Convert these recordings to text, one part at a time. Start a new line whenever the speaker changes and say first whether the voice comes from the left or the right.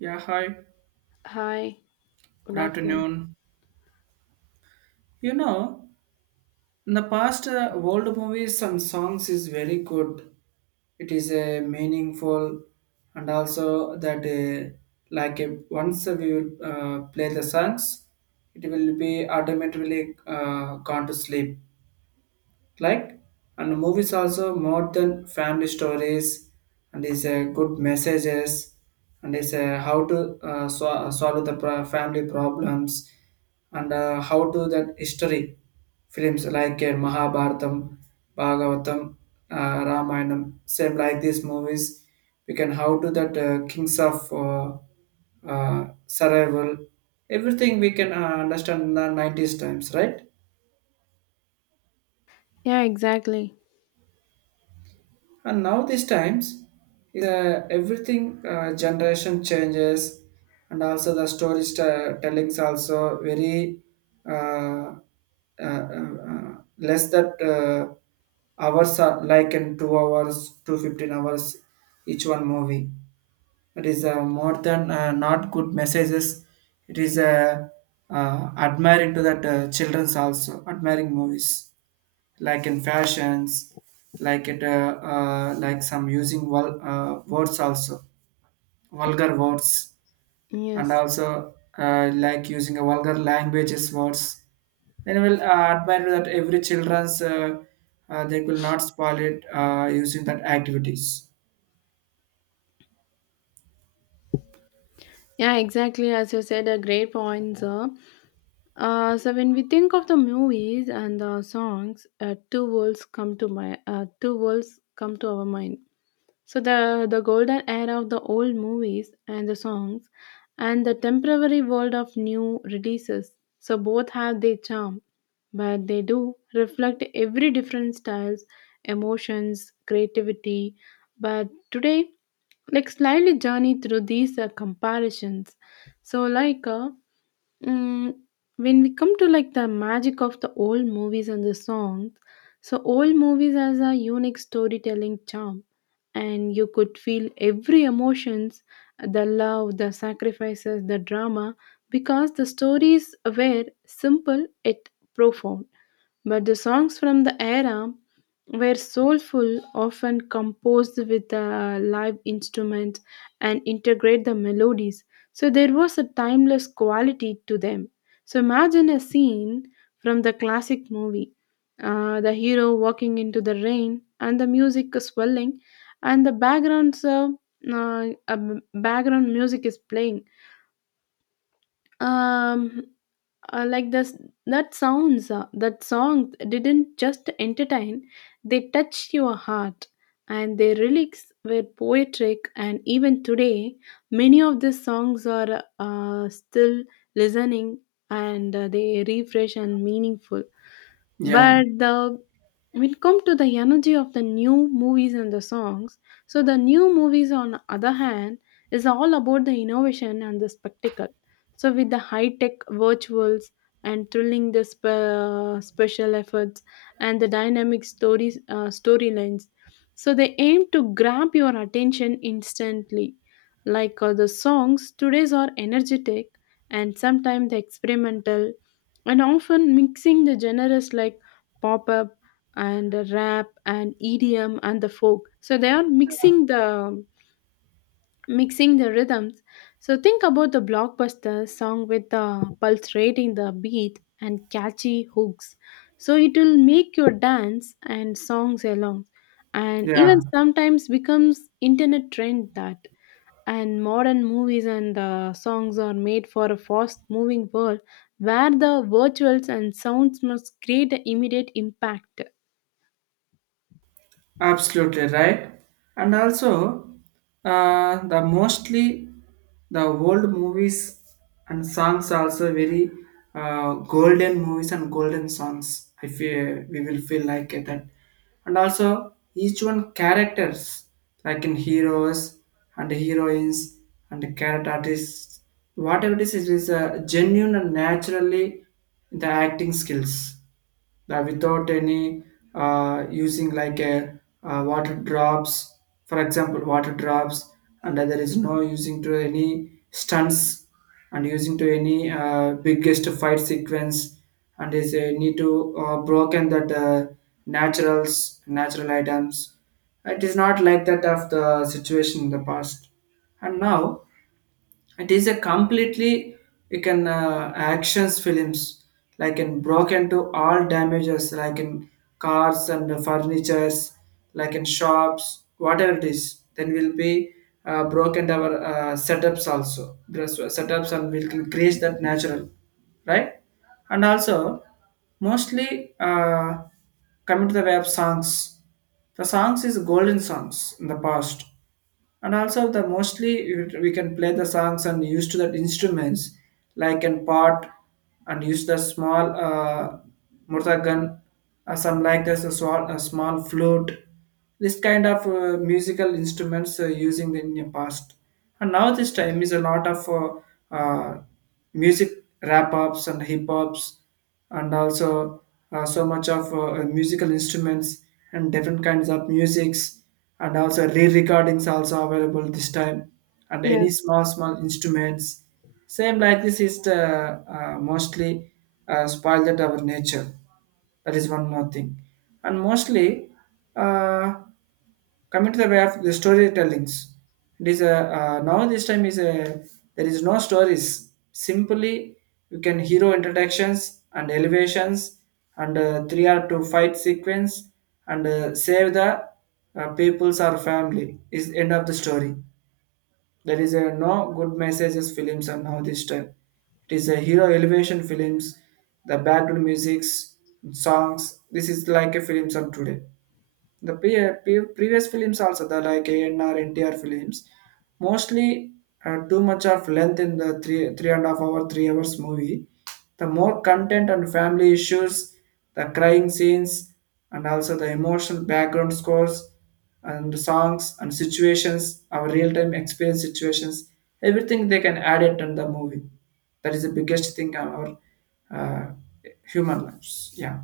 right: Yeah, hi.
left: Hi, good
right: Good
left: afternoon.
right: afternoon. You know, in the past, old movies and songs is very good. It is a meaningful, and also that like once we will play the songs, it will be automatically gone to sleep. Like and movies also more than family stories and is a good messages and is a how to solve the family problems and how to that history films like Mahabharatam, Bhagavatam, Ramayanam, same like these movies. We can how to that kings of survival, everything we can understand in the 90s times, right?
left: Yeah, exactly.
right: And now these times, uh, everything generation changes, and also the story tellings also very uh, uh, uh, less that hours are like in 2 hours to 15 hours each one movie. It is more than not good messages. It is admiring to that childrens also admiring movies like in fashions, like it, like some using words also, vulgar words, and
left: Yes.
right: also like using a vulgar languages words. Then we'll admire that every children's they will not spoil it using that activities.
left: Yeah, exactly. As you said, a great point, sir. So when we think of the movies and the songs, two worlds come to our mind. So the golden era of the old movies and the songs, and the temporary world of new releases. So both have their charm, but they do reflect every different styles, emotions, creativity. But today, like slightly journey through these comparisons. So like. Uh, Mm, when we come to like the magic of the old movies and the songs, so old movies has a unique storytelling charm, and you could feel every emotions, the love, the sacrifices, the drama, because the stories were simple yet profound. But the songs from the era were soulful, often composed with a live instrument and integrate the melodies. So there was a timeless quality to them. So imagine a scene from the classic movie. The hero walking into the rain and the music is swelling and the background uh, a m- background music is playing, um like this. That sounds, that song didn't just entertain, they touched your heart, and their lyrics were poetic, and even today many of these songs are still listening and they refresh and meaningful.
right: Yeah,
left: But the When it come to the energy of the new movies and the songs, so the new movies on the other hand is all about the innovation and the spectacle, so with the high tech virtuals and thrilling the special efforts and the dynamic stories storylines, so they aim to grab your attention instantly. Like the songs today's are energetic and sometimes the experimental and often mixing the genres like pop up and the rap and EDM and the folk. So they are mixing the rhythms. So think about the blockbuster song with the pulsating the beat and catchy hooks. So it will make your dance and songs along, and even
right: yeah.
left: sometimes becomes internet trend that. And modern movies and songs are made for a fast-moving world where the virtuals and sounds must create an immediate impact.
right: Absolutely right. And also, the mostly the old movies and songs also very golden movies and golden songs. I feel we will feel like it that. And also, each one characters like in heroes and heroines and character artists, whatever it is genuine and naturally the acting skills without any using like a water drops, for example water drops, and there is no using to any stunts and using to any biggest fight sequence and is a need to broken that naturals natural items. It is not like that of the situation in the past, and now it is a completely you can actions films like in broke into all damages like in cars and furnitures like in shops, whatever it is then will be broken our setups also. There's setups and we can create that natural, right? And also mostly coming to the web songs, the songs is golden songs in the past, and also the mostly we can play the songs and use to the instruments like an pot and use the small murtagan, some like this a small flute, this kind of musical instruments using in the past. And now this time is a lot of uh, music rap ups and hip hops, and also so much of musical instruments and different kinds of musics, and also re-recordings also available this time and
left: Yes.
right: any small small instruments, same like this is the mostly spoiled our nature. That is one more thing. And mostly uh, coming to the way of the storytellings, it is a now this time is a there is no stories. Simply, you can hero introductions and elevations and three or two fight sequence and save the peoples or family is end of the story. There is a no good messages films are now this time. It is a hero elevation films, the background musics, songs. This is like a films of today. The previous films also, the like ANR, films, mostly too much of length in the three and a half hour, 3 hours movie. The more content and family issues, the crying scenes, and also the emotional background scores and songs and situations, our real time experience situations, everything they can add it in the movie. That is the biggest thing on our human lives. Yeah.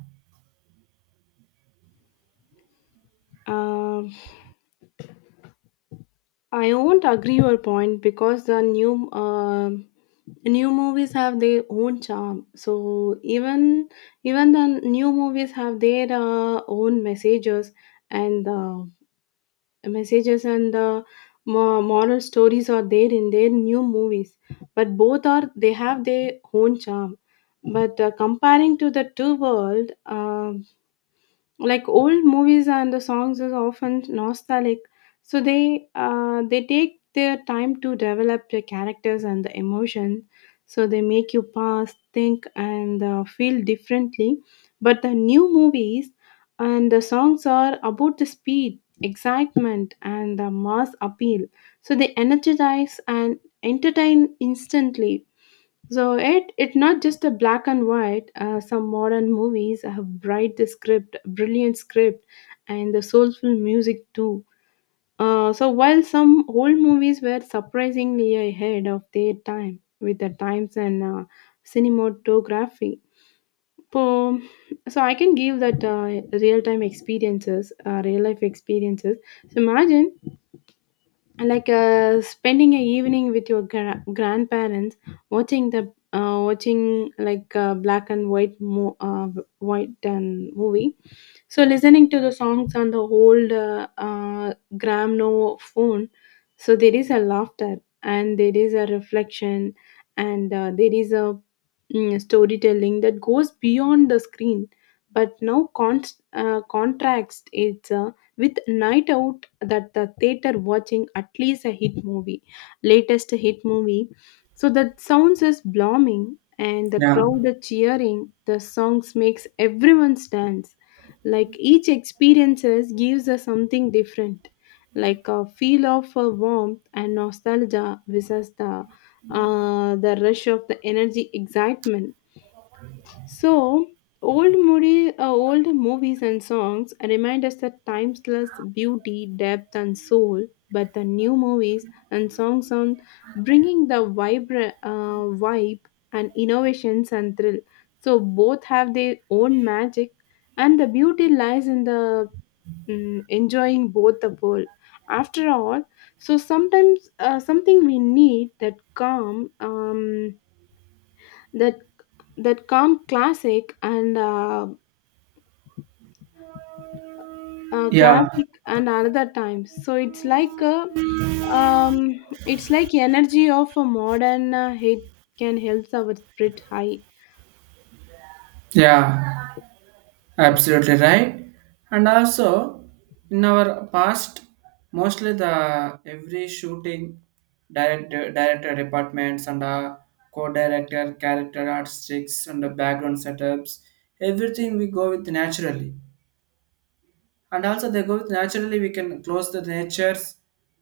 left: Um, I won't agree your point because the new movies have their own charm. So even the new movies have their own and uh, messages and moral stories are there in their new movies. But both are they have their own charm. But comparing to the two world, like old movies and the songs is often nostalgic, so they take their time to develop the characters and the emotion, so they make you pause think and feel differently. But the new movies and the songs are about the speed excitement and the mass appeal, so they energize and entertain instantly. So it's not just a black and white. Some modern movies have brilliant script, and the soulful music too. So while some old movies were surprisingly ahead of their time with the times and cinematography, so, so I can give that real life experiences. So imagine like spending a evening with your grandparents watching the watching like black and white mo- white and movie, so listening to the songs on the old gramophone, so there is a laughter and there is a reflection and there is a storytelling that goes beyond the screen. But now contrast is with night out that the theater watching at least a hit movie, latest hit movie. So the sounds is blooming and the
right: Yeah,
left: crowd are cheering. The songs makes everyone dance like each experiences gives us something different, like a feel of a warmth and nostalgia versus the rush of the energy excitement. so, Old old movies and songs remind us that timeless beauty, depth, and soul. But the new movies and songs on bringing the vibe and innovations and thrill. So both have their own magic, and the beauty lies in the enjoying both the world. After all, so sometimes something we need that calm, that that calm classic and
right: yeah,
left: classic and another time so it's like um it's like energy of a modern it can help our spirit high.
right: yeah. Absolutely right. And also, in our past, mostly the every shooting director, director departments and co-director, character artistics and the background setups, everything we go with naturally, and also they go with naturally we can close the natures,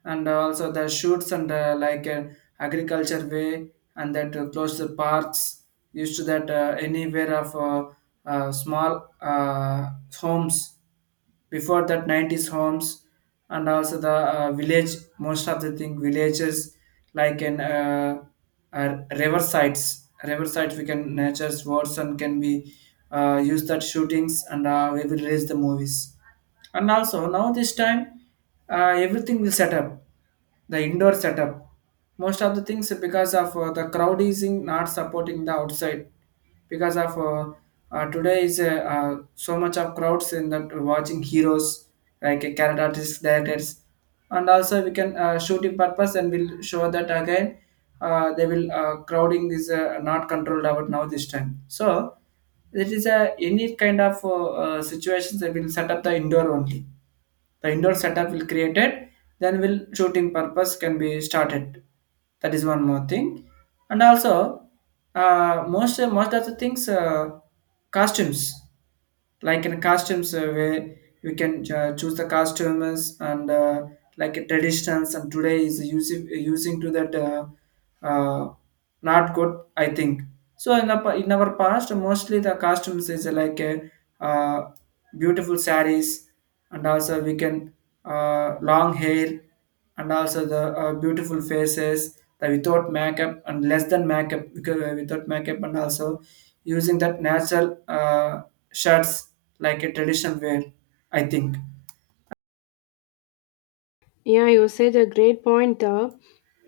right: and also the shoots and like agriculture way and that close the parks used to that anywhere of small homes before that 90s homes, and also the village, most of the thing villages like in river sites we can nature's words and can be use that shootings and we will release the movies. And also now this time everything will set up the indoor setup most of the things because of the crowd is in not supporting the outside because of today is so much of crowds in that watching heroes like character artists directors, and also we can shoot in purpose and we'll show that again they will crowding is not controlled about now this time, so it is a any kind of situations that will set up the indoor only, the indoor setup will created, then will shooting purpose can be started. That is one more thing. And also most of the things costumes like in costumes where we can choose the costumes and like traditions, and today is using using to that uh, not good, I think. So in, the, in our past mostly the costumes is like a, uh, beautiful saris, and also we can long hair, and also the beautiful faces that without makeup and less than makeup because without makeup, and also using that natural shirts like a traditional wear. I think.
left: Yeah, you said a great point.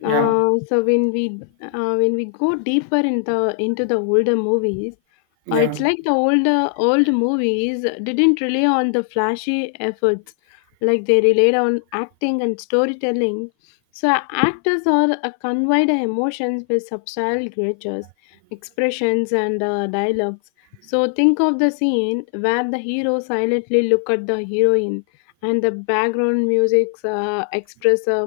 right: Yeah.
left: So when we go deeper in the into the older movies, it's
right: Yeah.
left: like the old movies didn't rely on the flashy efforts, like they relied on acting and storytelling. So actors are conveyed emotions with subtle gestures, expressions, and dialogues. So think of the scene where the hero silently look at the heroine and the background music express a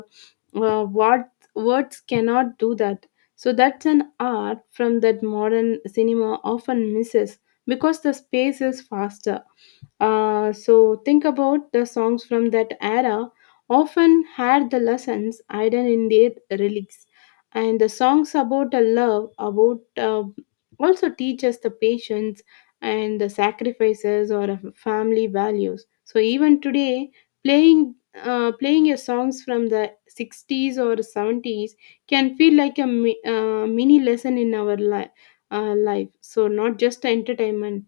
left: what words cannot do that, so that's an art from that modern cinema often misses because the space is faster. So think about the songs from that era often had the lessons hidden in their lyrics, and the songs about a love about also teach us the patience and the sacrifices or family values. So even today playing playing a songs from the 60s or 70s can feel like a mini lesson in our life, so not just entertainment.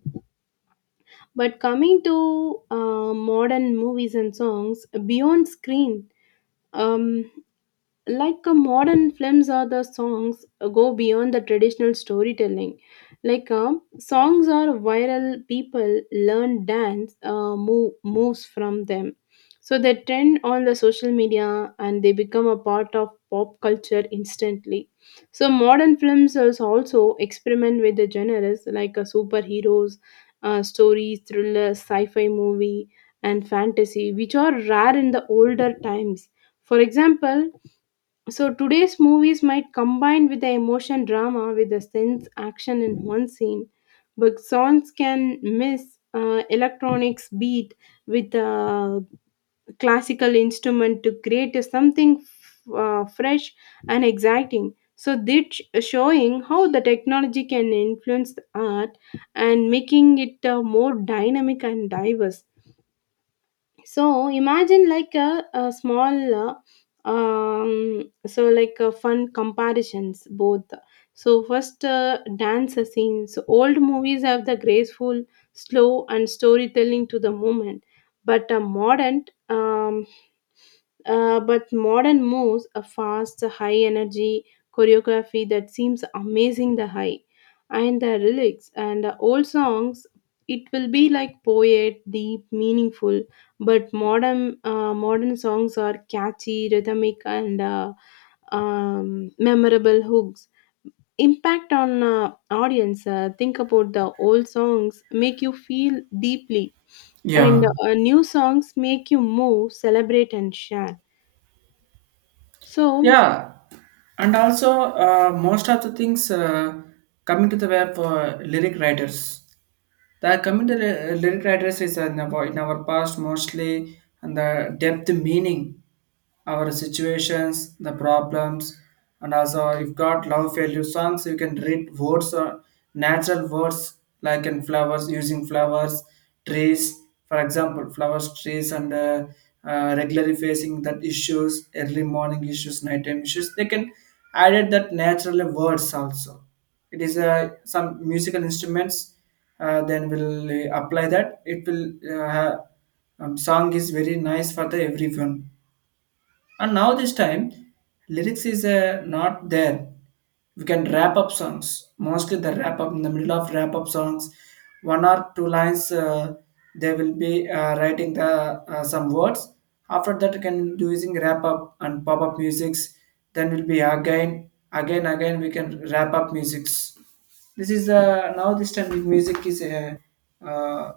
left: But coming to modern movies and songs beyond screen, um, like modern films or the songs go beyond the traditional storytelling, like songs are viral, people learn dance moves from them, so they trend on the social media and they become a part of pop culture instantly. So modern films also experiment with the genres like superheroes stories, thrillers, sci-fi movie, and fantasy, which are rare in the older times. For example, so today's movies might combine with the emotion drama with the sense action in one scene, but songs can miss electronics beat with a classical instrument to create a something fresh and exciting. So this showing how the technology can influence the art and making it more dynamic and diverse. So imagine like a small so like a fun comparisons both. So first dance scenes. So, old movies have the graceful slow and storytelling to the moment, but a modern moves a fast, high energy choreography that seems amazing the high. And the lyrics and the old songs, it will be like poet deep meaningful, but modern songs are catchy rhythmic and memorable hooks, impact on audience. Think about the old songs make you feel deeply, and
right: Yeah.
left: new songs make you move celebrate and share. so,
right: Yeah. And also, most of the things coming to the web for lyric writers. The communal lyric writers is in our past mostly and the depth meaning, our situations, the problems, and also if got love failure songs, you can read words or natural words like in flowers using flowers, trees, for example, flowers, trees, and regularly facing that issues, early morning issues, nighttime issues. They can added that naturally words also. It is some musical instruments, then we'll apply that it will song is very nice for the everyone. And now this time, lyrics is not there. We can wrap up songs. Mostly the wrap up in the middle of wrap up songs, one or two lines. They will be writing the some words. After that, you can do using wrap up and pop up musics. Then will be again, again, again. We can wrap up musics. This is now this time music is uh,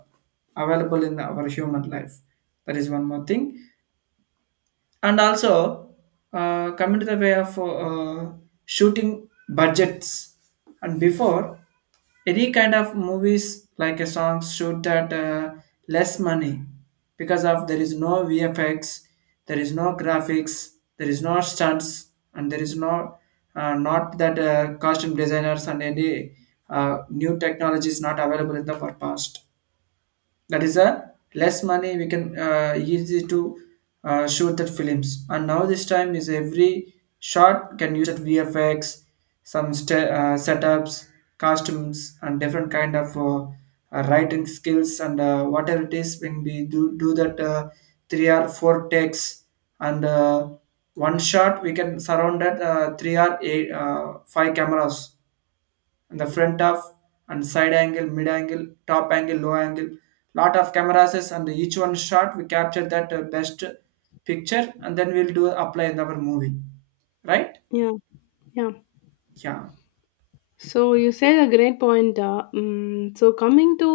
right: available in our human life. That is one more thing. And also coming to the way of shooting budgets, and before any kind of movies like a song shoot at less money because of there is no vfx, there is no graphics, there is no stunts, and there is no not that costume designers and any new technology is not available in the for past. That is a less money we can easy to shoot that films. And now this time is every shot can use that vfx, some setups, costumes, and different kind of writing skills and whatever it is when we do that three or four takes, and one shot we can surround that three or eight five cameras and the front of and side angle, mid angle, top angle, low angle. Lot of cameras is and each one shot we capture that best picture and then we'll do apply in our movie, right?
left: yeah, yeah.
right: Yeah,
left: So you said a great point. So coming to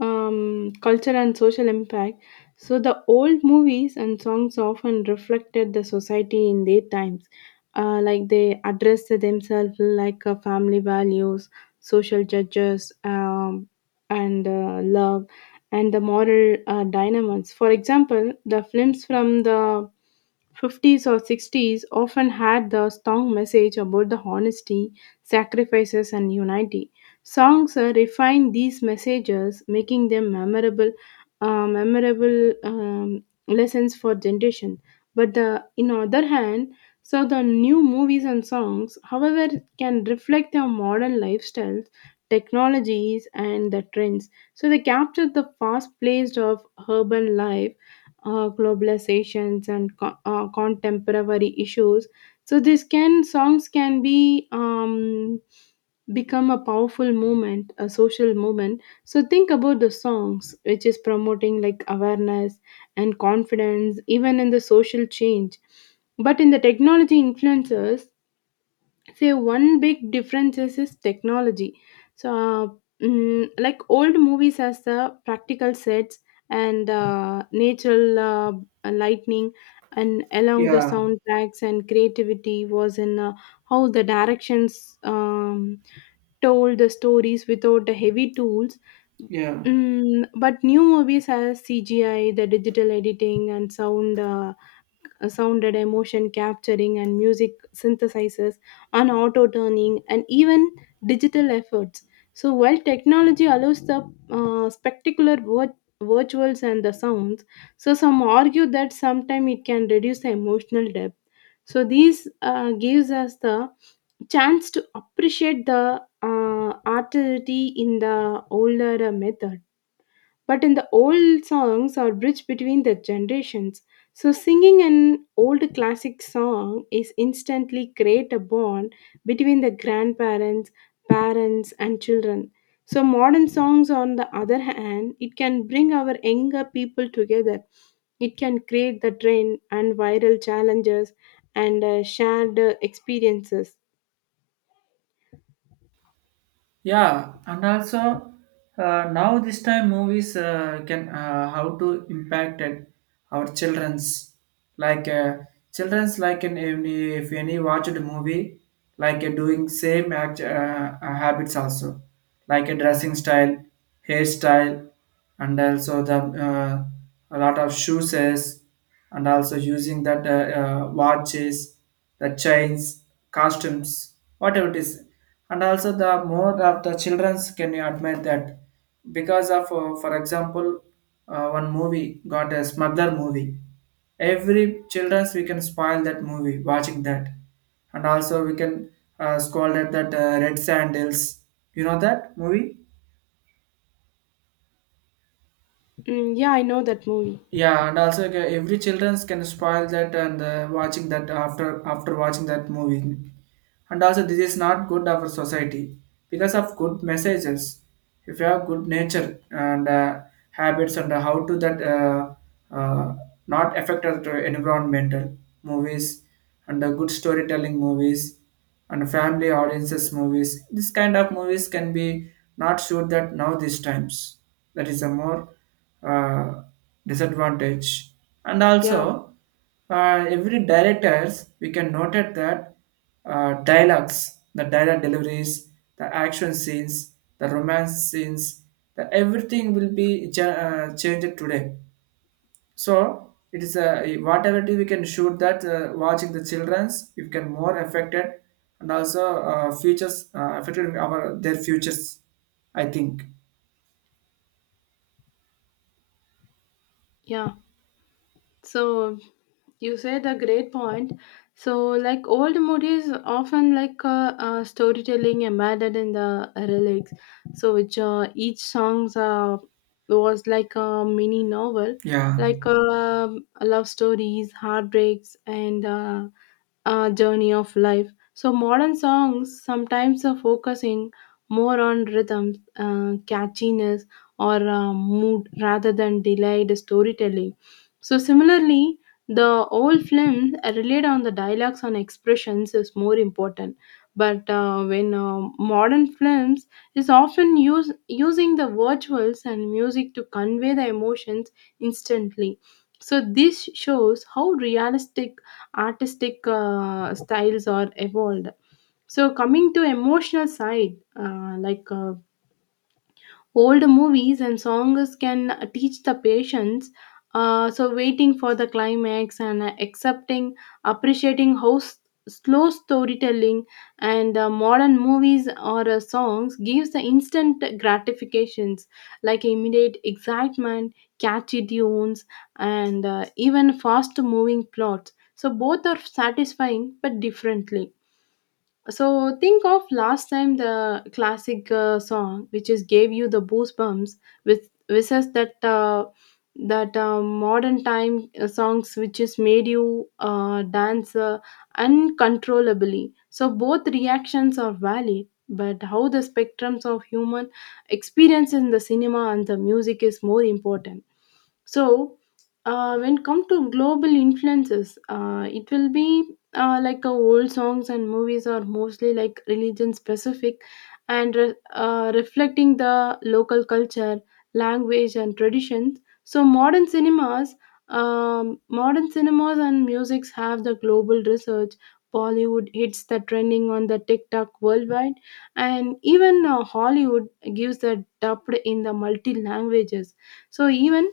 left: culture and social impact, so the old movies and songs often reflected the society in their times. Like they addressed themselves like family values, social judges, and love, and the moral dilemmas. For example, the films from the 50s or 60s often had the strong message about the honesty, sacrifices, and unity. Songs refine these messages, making them memorable lessons for generation. But the, in other hand, so the new movies and songs, however, can reflect our modern lifestyles, technologies, and the trends. So they capture the fast-paced of urban life, globalizations and contemporary issues. So this can songs can be become a powerful movement a social movement. So think about the songs which is promoting like awareness and confidence even in the social change. But in the technology influences, say one big difference is technology. So like old movies has the practical sets and natural lightning and along the
right: yeah,
left: soundtracks and creativity was in how the directions told the stories without the heavy tools.
right: yeah.
left: But new movies has CGI, the digital editing, and sounded emotion capturing and music synthesizers and auto turning and even digital efforts. So while technology allows the spectacular virtuals and the sounds, so some argue that sometimes it can reduce the emotional depth. So these gives us the chance to appreciate the artistry in the older method. But in the old songs are bridge between the generations. So singing an old classic song is instantly create a bond between the grandparents, parents and children. So modern songs on the other hand, it can bring our younger people together. It can create the trend and viral challenges and shared experiences.
right: Yeah, and also now this time movies can how to impacted our like uh, children's like in any if any watched a movie like doing same act, habits also like a dressing style, hairstyle, and also the a lot of shoes, and also using that watches, the chains, costumes, whatever it is. And also the more of the childrens can you admire that because of, for example, one movie got a smuggler movie. Every childrens we can spoil that movie watching that, and also we can scold at that red sandals. You know that movie?
left: Mm, yeah, I know that movie.
right: Yeah, and also like, every childrens can spoil that and watching that after watching that movie, and also this is not good of our society because of good messages if you have good nature and habits, and how to that uh, not affect our to environmental movies and good storytelling movies and family audiences movies, this kind of movies can be not sure that now these times, that is a more uh, disadvantage. And
left: Yeah,
right: also every directors we can note it that dialogues, the dialogue deliveries, the action scenes, the romance scenes, the everything will be changed today. So it is a whatever it is, we can shoot that watching the childrens, you can more affected, and also futures affected our their futures. I think.
left: yeah. So you said a great point. So like old movies often like storytelling embedded in the lyrics. So which each songs was like a mini novel,
right: Yeah.
left: like love stories, heartbreaks, and journey of life. So modern songs sometimes are focusing more on rhythms, catchiness, or mood rather than delayed storytelling. So similarly, the old films relied on the dialogues and expressions is more important. But when modern films is often using the virtuals and music to convey the emotions instantly. So this shows how realistic artistic styles are evolved. So coming to emotional side, old movies and songs can teach the patience. So waiting for the climax and accepting, appreciating how slow storytelling and modern movies or songs gives the instant gratifications like immediate excitement, catchy tunes, and even fast moving plots. So both are satisfying but differently. So think of last time the classic song which is gave you the goosebumps with versus that modern time songs which is made you dance uncontrollably. So both reactions are valid, but how the spectrums of human experience in the cinema and the music is more important. So, when come to global influences, it will be old songs and movies are mostly like religion specific and reflecting the local culture language and traditions. So modern cinemas and musics have the global research. Bollywood hits the trending on the TikTok worldwide, and even Hollywood gives the dubbed in the multi languages. So even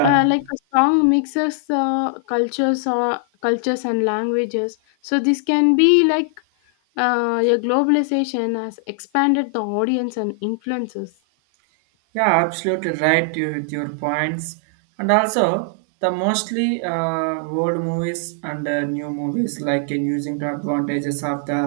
left: like a song mixes cultures or cultures and languages, so this can be like a globalization has expanded the audience and influences.
right: Yeah, absolutely right with your points. And also, the mostly old movies and new movies like in using the advantages of the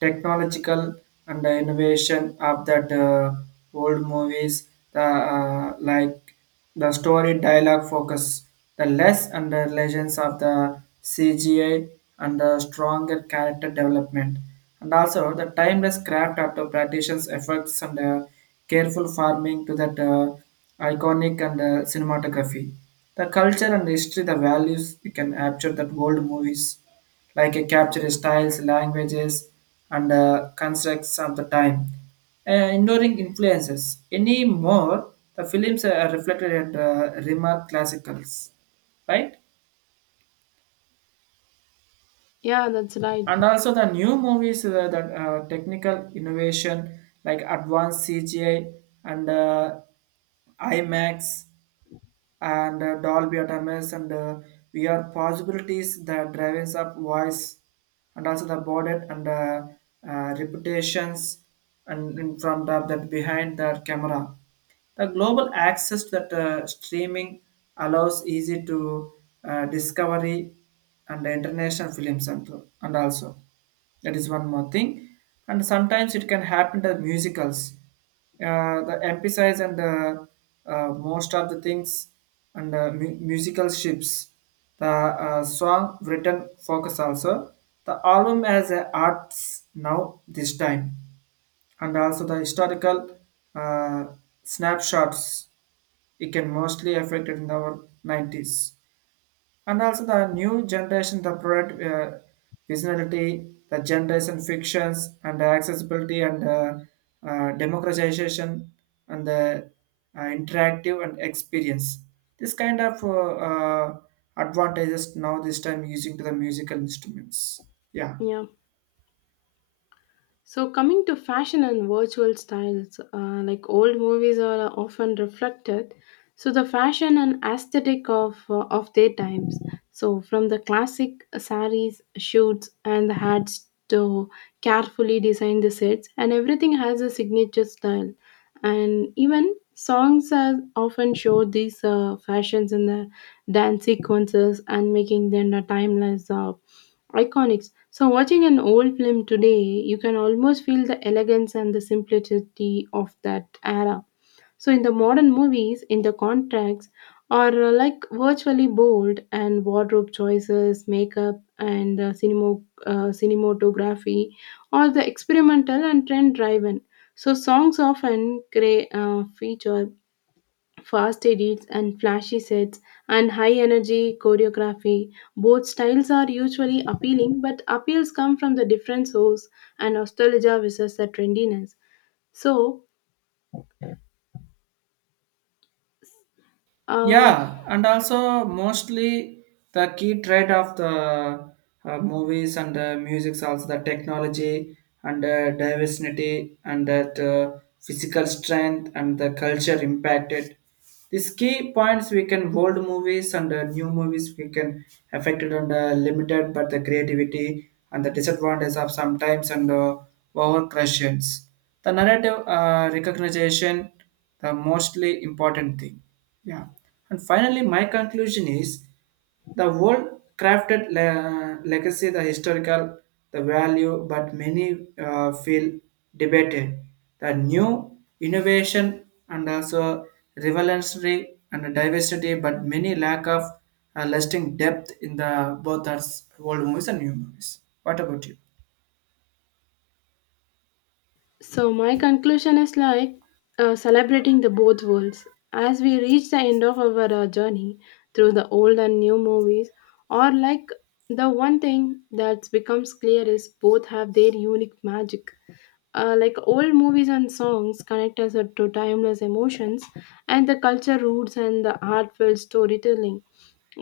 right: technological and the innovation of that old movies, the like the story dialogue focus, the less and legends of the CGI and the stronger character development, and also the timeless craft of the practitioner's efforts and the careful farming to that iconic and cinematography. The culture and history, the values we can capture that old movies like a capture styles, languages, and constructs of the time. Ignoring influences. Anymore, the films are reflected at remark classicals, right?
left: Yeah, that's right.
right: And also the new movies, the technical innovation like advanced CGI and IMAX and Dolby Atmos and VR possibilities that drives up voice, and also the body and reputations, and from the, that behind the camera, the global access that streaming allows easy to discovery and international films, and also that is one more thing. And sometimes it can happen to musicals. The emphasize and the most of the things and musical ships. The song written focus also. The album has a arts now this time, and also the historical uh, snapshots it can mostly affect it in our 90s, and also the new generation the product visionality the generation fictions and the accessibility and democratization and the interactive and experience, this kind of advantages now this time using to the musical instruments. Yeah.
left: Yeah. So, coming to fashion and virtual styles, like old movies are often reflected. So, the fashion and aesthetic of their times. So, from the classic saris, shoots, and the hats to carefully design the sets, and everything has a signature style. And even songs are often show these fashions in the dance sequences and making them a timeless iconics. So, watching an old film today, you can almost feel the elegance and the simplicity of that era. So, in the modern movies, in the contracts are like virtually bold, and wardrobe choices, makeup, and cinematography are the experimental and trend driven. So, songs often feature fast edits and flashy sets and high energy choreography. Both styles are usually appealing but appeals come from the different source and nostalgia versus the trendiness. So um
right: Yeah, and also mostly the key trait of the movies and music, also the technology and diversity and that physical strength and the culture impacted, these key points we can old movies and new movies we can affected and limited, but the creativity and the disadvantage of sometimes and over questions. The narrative recognition, the mostly important thing. Yeah. And finally, my conclusion is. The world crafted legacy, the historical, the value, but many feel debated. The new innovation and also revolutionary and diversity, but many lack of lasting depth in the both are old movies and new movies. What about you?
left: so my conclusion is like celebrating the both worlds. As we reach the end of our journey through the old and new movies, or like the one thing that's becomes clear is both have their unique magic. Like old movies and songs connect us to timeless emotions and the culture roots and the heartfelt storytelling.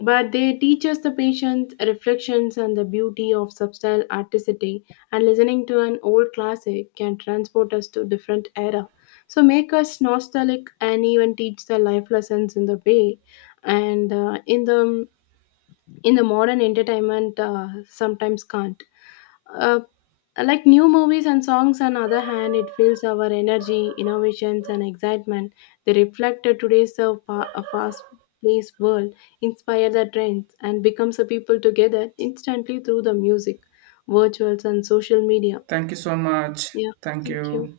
left: But they teach us the patience, reflections, and the beauty of subtle artistry. And listening to an old classic can transport us to different era, so make us nostalgic and even teach the life lessons in the way. And in the modern entertainment, sometimes can't uh, like new movies and songs on the other hand it fills our energy innovations and excitement. They reflect a today's a fast paced world, inspire the trends and becomes a people together instantly through the music virtuals and social media.
right: Thank you so much.
left: Yeah,
right: Thank
left: thank you.
right: you.